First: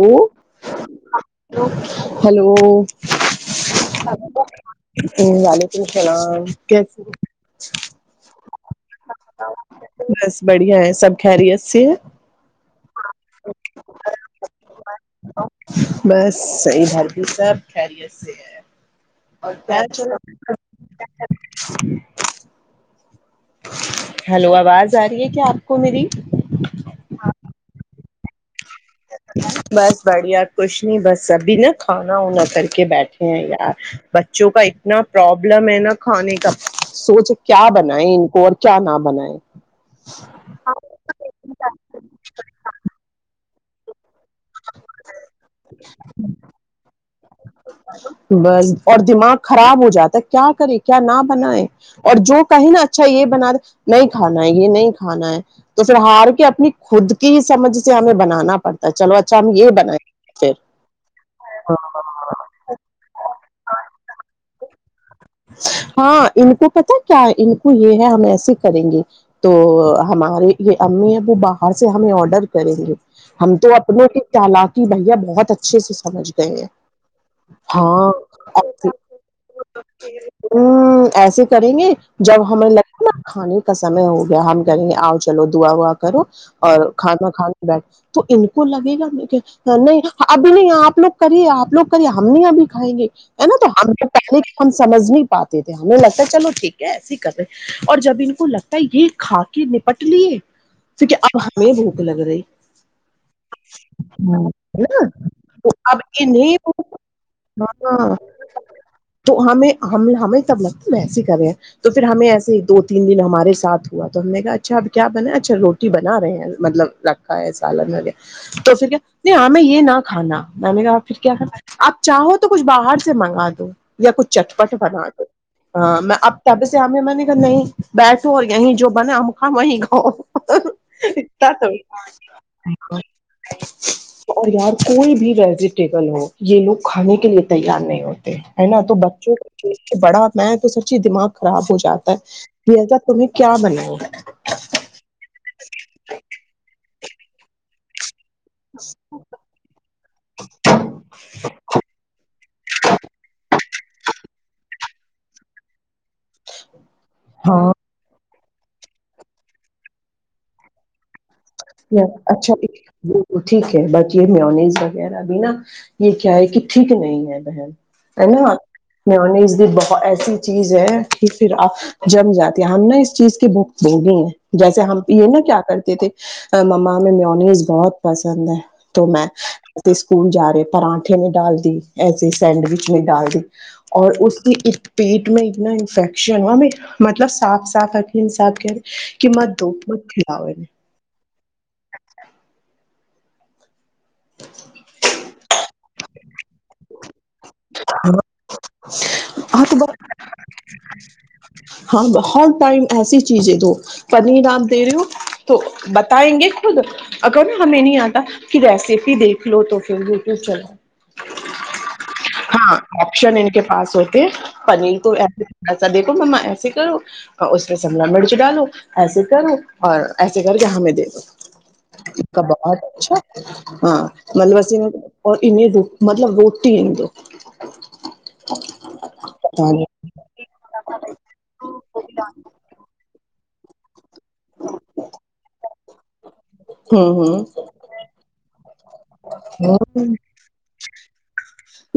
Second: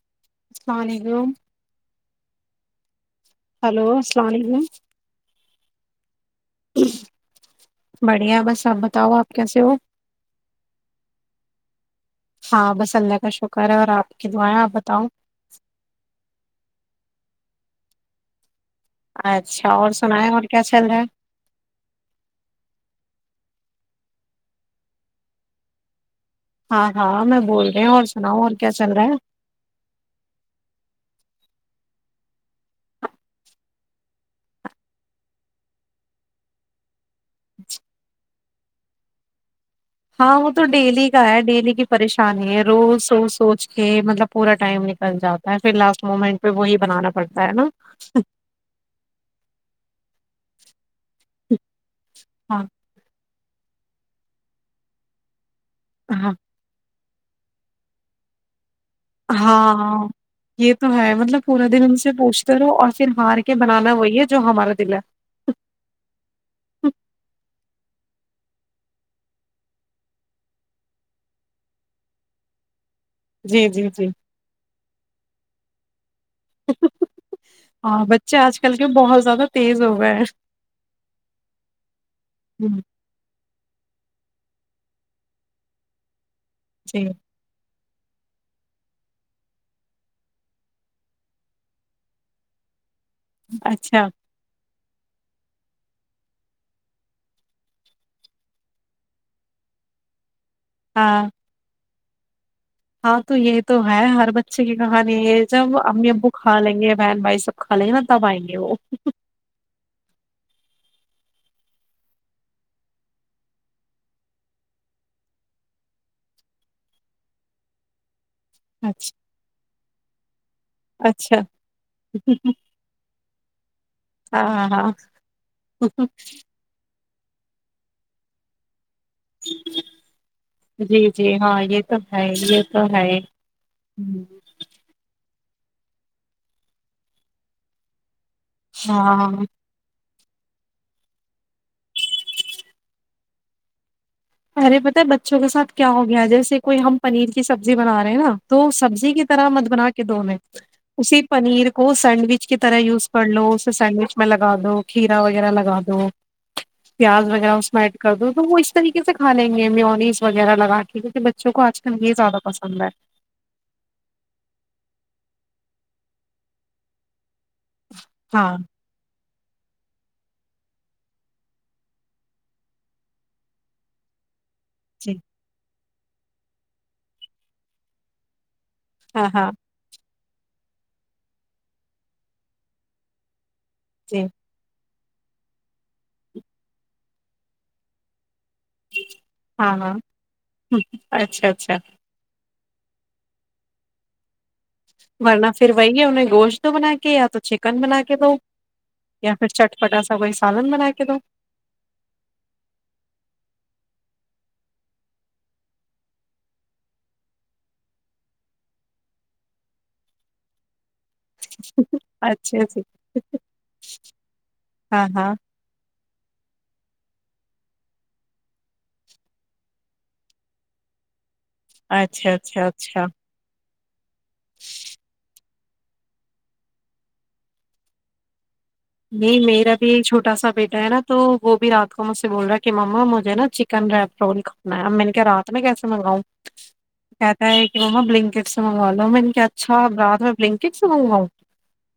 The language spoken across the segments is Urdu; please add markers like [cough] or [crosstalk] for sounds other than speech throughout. ا السلام علیکم ہیلو ہلو السلام علیکم وعلیکم اللام کیسے بڑھیا بس آپ بتاؤ آپ کیسے ہو بس بڑھیا ہے سب خیریت سے ہے ہاں بس اللہ کا شکر ہے اور آپ کی دعائیں آپ بتاؤ یہ سب کیریئر سے ہے اور اچھا پ سنائیں اور کیا چل رہا ہے ہلو آواز آ رہی ہے کیا آپ کو میری ہاں ہاں میں بول رہی ہوں اور سناؤ اور کیا چل رہا ہے بس بڑھیا کچھ نہیں بس سبھی نا کھانا وناا کر کے بیٹھے ہیں یار بچوں کا اتنا پرابلم ہے نا کھانے کا سوچ کیا بنائے ان کو اور کیا نہ بنائے ہاں وہ تو ڈیلی کا ہے ڈیلی کی پریشانی ہے روز سو سوچ یہ مطلب پورا ٹائم نکل جاتا ہے پھر لاسٹ مومنٹ پہ وہی بنانا پڑتا ہے نا بس اور دماغ خراب ہو جاتا ہے کیا کرے کیا نہ بنائے اور جو ہاں کہیں نا اچھا یہ بنا رہ نہیں کھانا ہے یہ نہیں کھانا ہے تو س ہار ہاں کے اپنی خود کی سمجھ سے ہمیں بنانا پڑتا ہے چلو اچھا ہم یہ بنائیں ہاںاں گے پھر یہ تو ہے مطلب پورا دن ان سے پوچھتے و اور پر ہار کے بنانا وہی ہے جو ہمارا دل ہے ہاں ان کو پتا کیا ان کو یہ ہے ہم ایسے کریں گے تو ہمارے یہ امی ہے وہ باہر سے ہمیں آڈر کریں گے ہم جی تو جی اپنے کے جی تالقی بھیا بہت اچھے سے سمجھ گئے ہیں ہاں بچے آج کل کے بہت زیادہ تیز ہو گئے ہیں ایسے کریں گے جب ہمیں ہوں، لگے نا کھانے کا سمے ہو گیا ہم کہیں گے آؤ چلو دعا ووا کرو اور جی کھانا کھانا بیٹھ تو ان کو لگے گا نہیں ابھی نہیں آپ لوگ کریے آپ لوگ کریے ہم نہیں ابھی کھائیں گے ہے نا تو ہم اچھا تو تع ہم سمجھ نہیں پاتے تھے ہمیں لگتا ہے چلو ٹھیک ہے ایس ہی کر رہے اور جب ان کو لگتا ہے یہ کھا کے نپٹ لیے کیکہ ہاں اب ہم لگ رہای ہاں تو یہ تو ہے ہر بچے کی کہانی یہ جب اب امی ابو انہیں کھا لیں گے بہن بھائی سب کھا لیں گے نا ہاں تب آئیں گے وہ تو ہم ہمیں تب لگتا ہے ایسے کر رہے ہیں تو پھر ہمیں ایسے ہی دو تین دن ہمارے سھ ہوا تو ہم نے کہا اچھا اب کیا بنا ہے اچھا روٹی بنا رہے ہیں مطلب رکھا ہے سالن میںیرہ تو پھر کیا اچھا نہیں ہاںیں یہ نہ کھانا میں نے پھر کیا اچھا کھانا آپ چاہو تو کچھ باہر سے منگا دو تو [unintelligible] یا کچھ ہاں چٹپٹ ہاں بنا دو میں اب تب سےیں میں نے نہیں بیٹھو اور یہیں جو م ہمخ میں جی جی گا ہاں تو یہ ہے یہ تو ہے ہوں، اورار کوئی بھی رہے ویٹیبل ہو یہ لوگ کھانے کے لیے تیار نہیں ہوتے ہے نا تو بچوں ہاں کو کھیل کے بڑا میں تو سچی دماغ خراب ہو جاتا ہے کہ ایسا تمہیں کیا بنا ہو ہے ارے پتہ ہے بچوں کے ساتھ کیا ہو گیا ہے، جیسے کوئی ہم پنیر کی سبزی بنا رہے ہیں نا تو سبزی کی طرح مت بنا کے د میں اسی پنیر کو سینڈوچ کی طرح یوز کر لو اسے سینڈوچ میں لگا لو کھیرا وغیرہ لگا دو پیاز ر ہاں گامس میںائٹک دو تو وہ اس طریقے سے کھانیں گے میونیز وغیرہ لگا کے بچوں کو آج کل یہ زیادہ اچھا پسند ہے ٹھیک ہے بق یہ میونیز وغیرہ بھی نا یہ کیا ہے کہ ٹھیک نہیں ہے ہے نا ہاں ن بہت ایسی چیز ہے کہ پھر آ جم جاتی ہیں ہم نہا اس چیز کی بکت بوگی ہیں جیسے ہم جی یہ نا کیا کرتے ج تھ [unintelligible] مما میں میونیز بہت پسند ہے ہاں ہاں [inaudible] اسکول جا رہے پراٹھے نہیں ڈال دی ایسے سینڈوچ نہیں ڈال دی اور جی اس کی پیٹ میں اتنا انفیکشن ہوا مطلب صاف صاف رکھےساب کہ ماں ہاں ہاں دوپوت پھیلا ہوئے نے ہوں، اچھا اچھا ورنہ پھر وہی ہے انہیں گوشت بنا کے یا تو چھ چٹپٹا سا کوئی سالن بنا کے دو ہاں بہت ٹائم ایسی چیز ہے پنیر آپ دے رہے ہو تو بتائیں گے خود اگر نا ہمیں نہیں آتا کہ ریسیپی دیکھ لو تو پھر یوٹیوب چل اچ ہاں آپشن ان کے پاس ہوتے پنیر ہاں تو ہاں ایسے تھوڑا سا د مما ایسے کرو اور اس پہ شملہ مرچ ڈالو ایسے کرو اور ایسے کر کے ہمیں دے دو ایک اچھا اچھا کبات اچھا ہاں مطلب ا ر مطلب روٹی دو [inaudible] نہیں پتا میرا بھی چھوٹا سا بیٹا ہے نا تو وہ بھی رات کو مجھ سے بول رہا ہے کہ مما مجھے نا چ کنرا رول کھاننا ہے اب میں نے کیا رات میں کیس منگاؤں نہیں ہوں کہتا ہے کہ مما بلنکٹ سے منگا لو میں نے کیا اچھا رات میں بلنکٹ سے منگاؤں [inaudible]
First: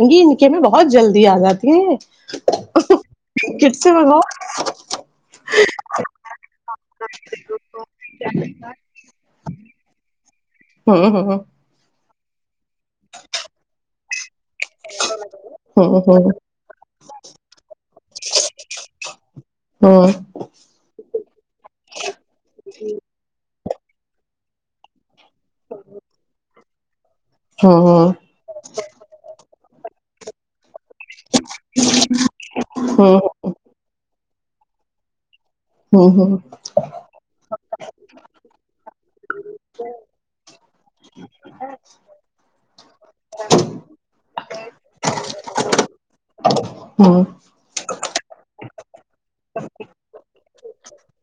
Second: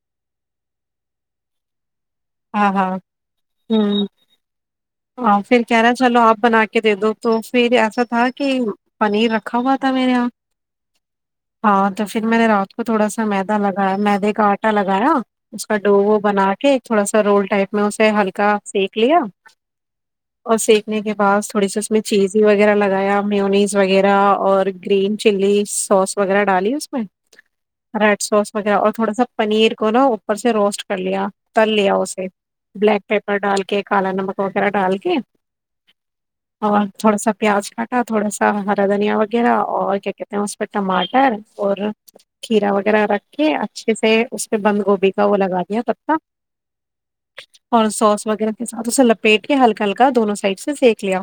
انگی ان کے میں بہت جلدی آ جاتی ہیں ہاں ہاں کٹ سے ہ بگاؤ ہ پھر کہ رہا چلو آپ بنا کے دے دو تو پھر ایسا تھا کہ پنیر رکھا ہوا تھا میرے یہاں ہ ہ ہاں تو پھر میں نے را اس کو تھوڑا سا میدا لگایا مدے کا آٹا لگایا نا اس کا ہ ڈ ہ وہ ہ بنا کے تھوڑا سا رول ٹائپ میں اسے ہلکا سینک لیا اور سینکنے کے بعد تھوڑی سی اس میں چیزی وغیرہ لگایا پنیز وغیرہ اور گرین چلی سوس وغیرہ ڈالی میں ہ ریڈ سوس وغیرہ اور تھوڑا سا پنیر کو نا اوپر سے روسٹ چلیا تل لیا اسے بلیک پیپر ڈال کے کالا نمک پغیرا ٹال کے ہ اور تھوڑا سا پیاز کاٹا تھوڑا سا ہرا دھنیا وغیرہ اور کیا کہتے ہیں اتم اور کھیرا وغیرہ رکھ کے اچھے سے اس پہ بند گوبھی کا وہ لگا دیا تب تک ہ اور سو وغیرہ کے ساتھ اسے لپیٹ کے ہلکا ہلکا دونوں سائڈ سے سیک لیا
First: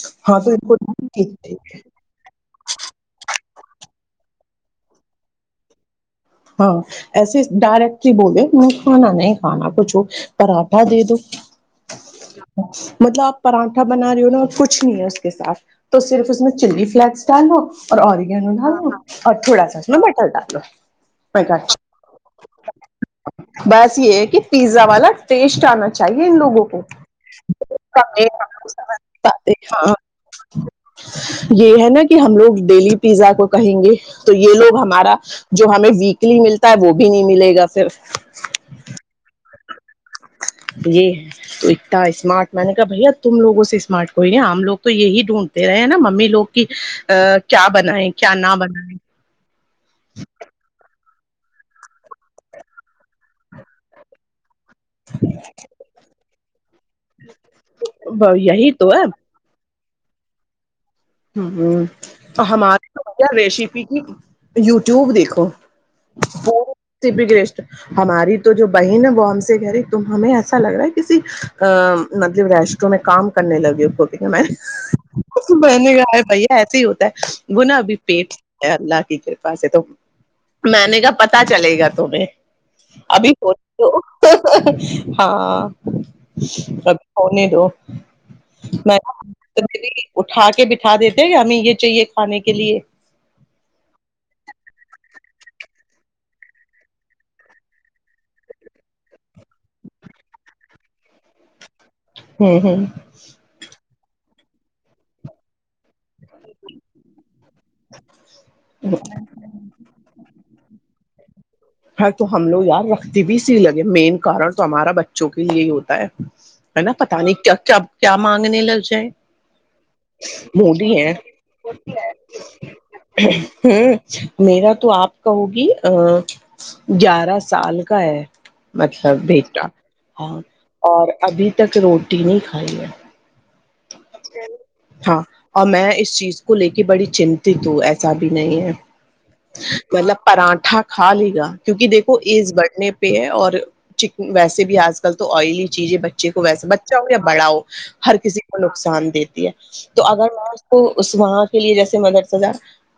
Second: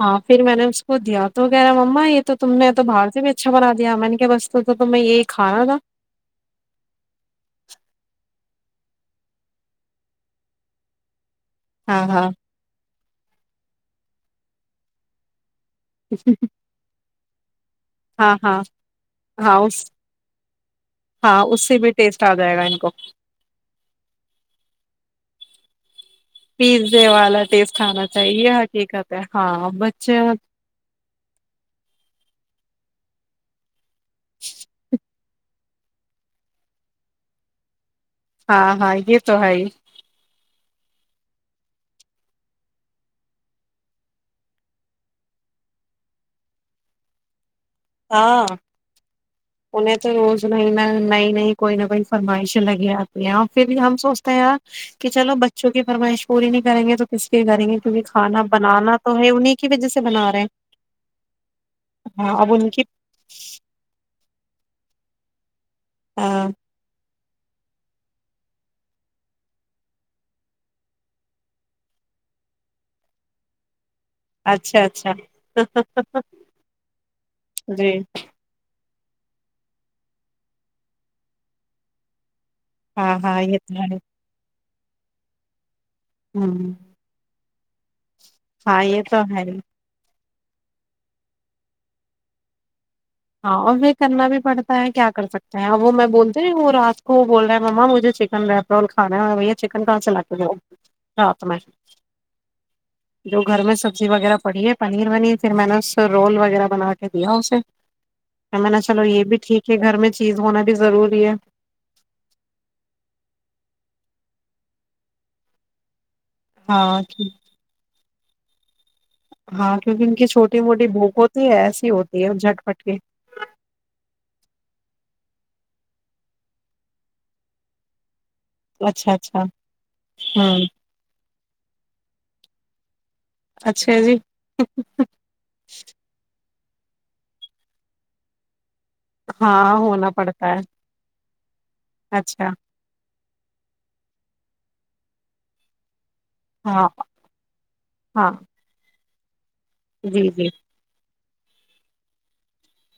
ہاں پھر تو میں ان نے اس کو دیا ٹھیک تو کہہ ہے رہا ما یہ تو تم نے تو باہر سے بھی اچھا بنا دیا میں نے کیا بس تو تم یہی کھانا تھا ہاں ایسے ڈائریکٹلی بول د کھانا نہیں کھانا کچھ پراٹھا دے دو ہاں ہاں [unintelligible] مطلب آپ پراٹھا بنا رہی ہو نا کچھ نہیں ہے اس کے ساتھ تو صرف اس میں چلی فلیکس لو اور ہاں اوررگینو ہاں ڈال اور تھوڑا سا اس میں بٹر ڈالو ہاں اس سے بھی ٹیسٹ آ جائے گا ان کو بس یہ ہے کہ پیزا والا ٹیسٹ آنا چاہیے ان لوگوں پیزے والا ٹیسٹ آنا کواں چاہیے یہ حقیقت ہے ہاں بچے یہ ہے نا کہ ہم لوگ ڈیلی پیزا کو کہیں گے تو یہ لوگ ہمارا جو ہمیں و لی ملتا ہے وہ بھی نہیں ملے گا پھر ہاں ہاں یہ تو ہے ہی یہ ہے تو اتنا اسمارٹ میں نے کہا بھیا تم لوگوں سے اسمارٹ کوئی نہیں ہم لوگ تو یہی ڈھونڈتے رہے ہیں نا ممی لوگ کی ا کیا بنائے کیا ہاں نہ بنائے نہیں نہیں کوئی نہ کوئی فرمائشیں لگی آتی ہیں اور پھر بھی ہم سوچتے ہیں آپ کہ چلو بچوں کی فرمائش پوری نہیں کریں گے تو کس کے کریں گے کیونکہ کھانا یہی بنانا تو ہے انہیں کی وجہ سے بنا رہے ہیں ہ ہ ہاں تو اب ہم ان کی آار ریسیپی کی یوٹیوب دیکھو ہاں اور ہماری تو جو بہن ہے وہ ہم سے گری ت ہمیں ایسا لگ رہا ہے کسی مطلب ریسٹرو میں کام کرنے لگے کو میں اچھا اچھا بنے کا ارے بھیا ایسے ہی ہوتا ہے وہ نہ ابھی جی پیٹ سے اللہ کی کرپا سے تو میں نے کہا پتا چلے گا تمہیں ہاں ہاں یہ تو ہے [unintelligible] ہاں ہ ابھی ہونے دو [inaudible] ہاں میں یہ تو ہی اٹھا کے اٹھا دیتے ہیں کہ ہمیں یہ چاہیے کھانے کے لیے ہاں اور بھائی کرنا بھی پڑتا ہے کیا کر سکتے ہیں اب وہ میں بولتے وہ رات کو بول رہے ہے ماما مجھے چکن ریپرول کھانا ہے بھیا چکن کہاں چلا کے رات میں ہوں ہوں جو گھر میں سبزی وغیرہ پڑی ہے پنیر ونیر پھر میں نے رول وغیرہ بنا کے دیا اسے میں نے چلو یہ بھی ٹھیک ہے گھر میں چیز ہونا بھی ضروری ہے تو ہم لوگ یار رکھتے بھی سی لگے مین کارن تو ہمارا بچوں کے لیے ہی ہوتا ہے ہے ہاں نا پتا نہیں کیا کیا کیا مانگنے لگ جائیں ہاں کیونکہ ان کی چھوٹی موٹی موڈی بھوک ہیں ہوتی ہے ایسی ہوتی ہے جٹ پٹ کے ہوں میرا [unintelligible] گیارہ سال کا ہے اچھا مطلب اچھا بیٹا ہاں ہوں اور ابھی تک رو روٹی نہیں کھائیے ہے اچھا جی ہاں اور میں اس چیز کو لے کے بڑی چنتت ہو ایسا بھی نہیں ہے ہاں ہونا مطلب پڑتا ہے پراٹھا کھا لیے گا کیونکہ دیکھو اچھا ایج بڑنے پر پہ ہے اور ویسے بھی آج کل تو آئلی چیزیں بچے کو ویسے ہاں بچا ہو یا بڑا ہو ہر ہاں کسی نقصان دیتی ہے تو جی اگر جی میں اس کو اس وہاں کے لیے جیسے مدرس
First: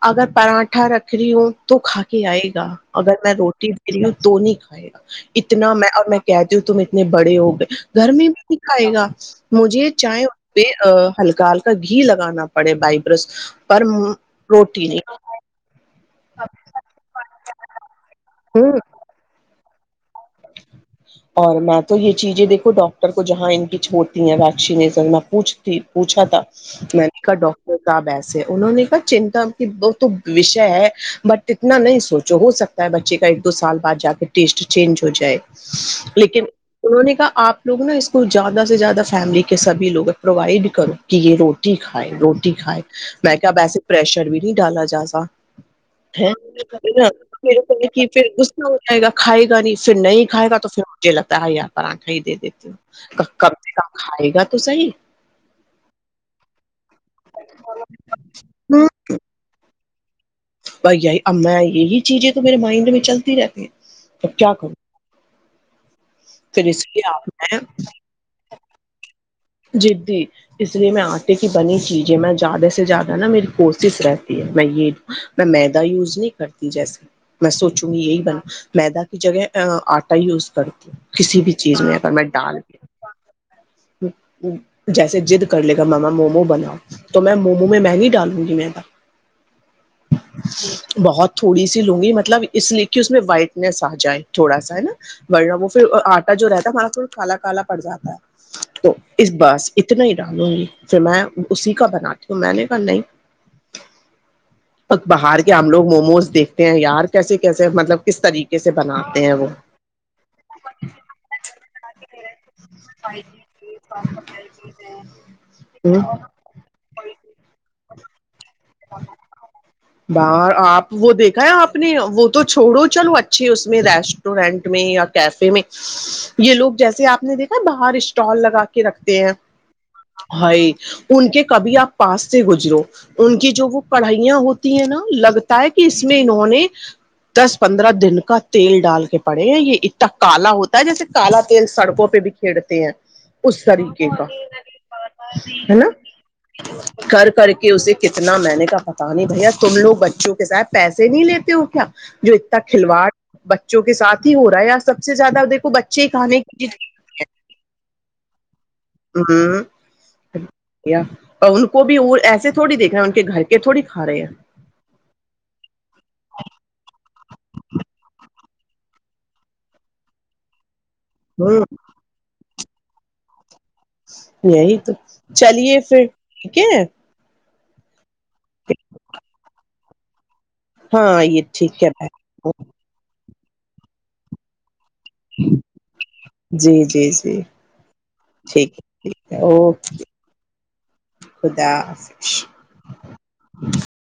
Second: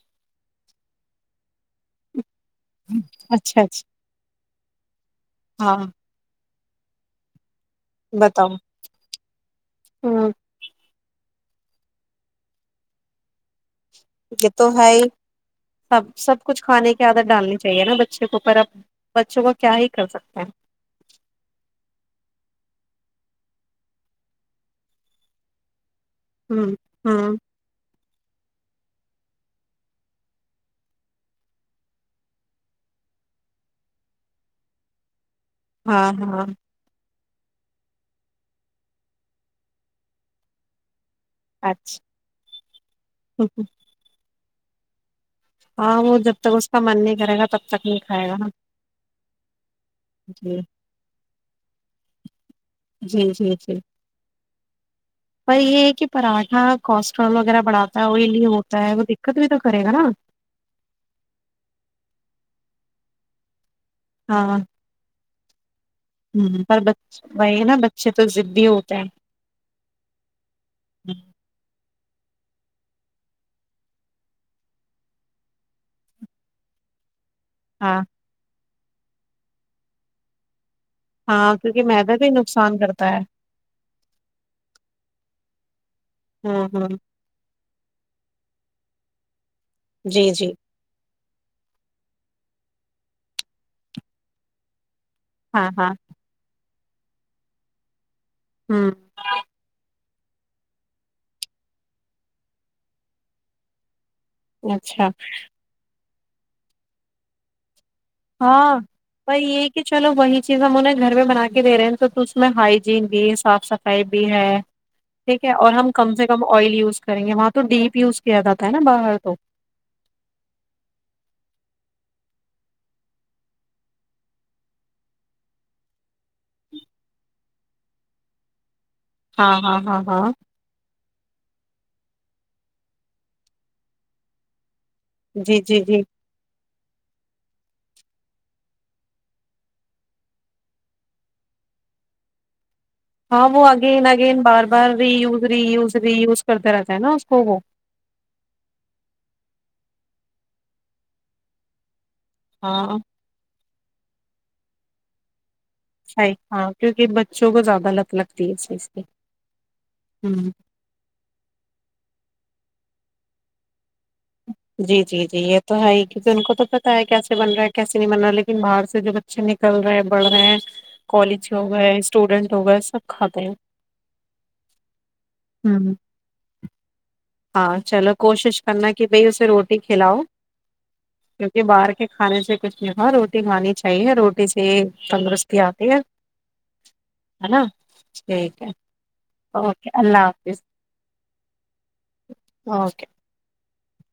اگر پراٹھا رکھ رہی ہوں تو کھا کے آئے گی اگر میں اچھا روٹی اچھا دے رہی ہوں تو نہیں [unintelligible] اتنا ہاں میں اور میں کیا تم اتنے بڑے ہو گئے گھر میں بتاؤ بھی کائے گا مجھے چائے ہوں پہ ہلکا ہلکا گھی لگانا پڑے بائبرس پر یہ تو روٹی ہے ہی نہیں سب سب کچھ کھانے کی عادت ڈالنی چاہیے نا بچے کو اور ہوں اب بچوں وہ کیا ہی کر سکتے ہیں اور میں تو یہ چیزیں دیکھوں ڈاکٹر کو جہاں ان کی چھوڑتی ہیں ویکسینیسن میں پوچھتی پوچھا تھا ہوں میں نے کا ہوں ڈاکٹر کتاب ایسے انہوں نے کہا چنتا کی وہ تو وشے ہے بٹ اتنا نہیں سوچو ہو سکتا ہے بچے کا ایک دو سال بعد جا کے ٹیسٹ چینج ہو جائے ہاں لیکن ہاں انہوں نے کہ آپ لوگ نا اس کو زیادہ سے زیادہ فیملی کے سبھی لوگ ہیں پرووائڈ کرو کہ یہ روٹی اچھا کھائے روٹی کھائے میں کیا وسے پرریشر بھی نہیں ڈالا جا سا ہاں وہ ےے جب تک اس کا من نہیں کرے گا تب تک نہیں پھر کھائے گا نا کا ہو جائے گا کھائے گا نہیں پھر نہیں کھائے گا جی تو پھر مے لگتا ہے یار آنھا دے دیتے جی جی جی صحیح پر یہ ہے کہ پراٹھا کوسٹرول وغیرہ بڑھاتا ہے وہی لیے ہوتا ہے وہ دقت بھی تو ے گ نا بھائیائی ا یہی چیزیں تو میرے مائنڈ میں چلتی رہتی ہیں اب کیا کرو ہ پر میں وہی نا بچے تو دی ہوتے ہیں جدی اس لیے میں آٹے کی بنی جیے میں زیادہ سے زیادہ نا میری کوسش رہتی ہے میں یہ میں میدا یوز نہیں کرتی جیسے میں سوچوں ہاں گی یہی با میدا کی جگہ آٹا یوز کر ہاں کیونکہ میدا بھی نقصان کرتا ہے جیسے جد کر لیتے ماما مومو ہوں بناؤ ہوں تو میں مومو نہ میں نہیں ڈالوں گی میں ت جی جی بہت تھوڑی سی لوںگی مطلب اس لیے کہ اس میں وائٹنیس آ جائے تھوڑا سا ہے نا ڑنا وہ ہاں پھر ہاں آٹا جو رہتا ما بالکل کالا کالا پڑ جاتا ہے ہوں تو اس بس اتنا ہی ڈالوں گی پھر میں اسی کا بناتی ہوں میں نے کہا نہیں ا اچھا باہر کے ہم لوگ موموز دیکھتے ہیں یار کیسے کیسے مطلب کس طریقے سے ہاں بناتے ہیں وہ یہ کہ چلو وہی چیز ہم انہیں گھر میں بنا کے دے رہے ہیں تو تو اس میں ہائیجین بھی سب صاف صفائی بھی ہے ٹھیک ہے اور ہم کم سے کم آئل یوز کریں گے وہاں تو ڈیپ [unintelligible] کیاد تھا ہے نا باہر تو باہر آپ وہ دیکھا ہے آپ نے وہ تو چھوڑو چلو اچھے اس میں ریسٹورینٹ میں یا کیفے میں یہ لوگ جیسے آپ نے دیکھا ہے باہر اسٹال لگا کے رکھتے ہیں ہاں ہاں ہاں ہاں ہائی ان کے کبھی آپ پاس سے گزرو ان کی جو وہ پڑھائیاں ہوتی ہے نا جی لگتا ہے جی کہ جی اس میں انہوں نے دس پندرہ دن کا تیل ڈال کے پڑے ہیں یہ اتنا کالا ہوتا ہے جیسے کالا تیل سڑکوں پہ بھی کھیڑتے ہیں ہاں اس وہ اگین طریقے کا اگین بار بار ری یوز ری ہے نا یوز ری یوز کرتے رہتا ہے نا اس کر کو کر وہ کے اسے کتنا میں نے کا پتا نہیں بھیا لوگ بچوں کے ساتھ پیسے نہیں لیتے ہو کیا جو اتنا ہاں کھلواڑ ب جو کہ سھ ہی ہو رہا ہے ار سب سے زیادہیک اھ ہاں کیونکہ بچوں کو زیادہ لت لگتی ہے اس چیز سے ہ اور ان کو بھی اور ایسا تھوڑی دیکھ رہے ہیں ان کے گھر کے تھوڑی کا رہے ہیں جی جی جی یہ تو ہے ہی کیونکہ ان کو تو پتا ہے کیسے بن رہا ہے کیسے نہیں بن رہا لیکن باہر سے جو بچے نکل رہے بڑھ رہے ہیں کالج کیا ہوں ہوا ہے اسٹوڈنٹ لگ سب کھاتے ہیں یہی تو چلیے ہوں پھر ٹھیک ہے ہاں چلو کوشش کرنا کہ بھائی اسے رو دیکھھیلاؤ ہاں یہ کیونکہ ٹھیک باہر کے ہے کھانے سے کچھ نار ہوتی ر کھانی چاہیے روٹی سے تندرستی آتی ہے جی جی جی ہے نا ٹھیک ہے اوکے اللہ حافظ [inaudible] اوکے [inaudible]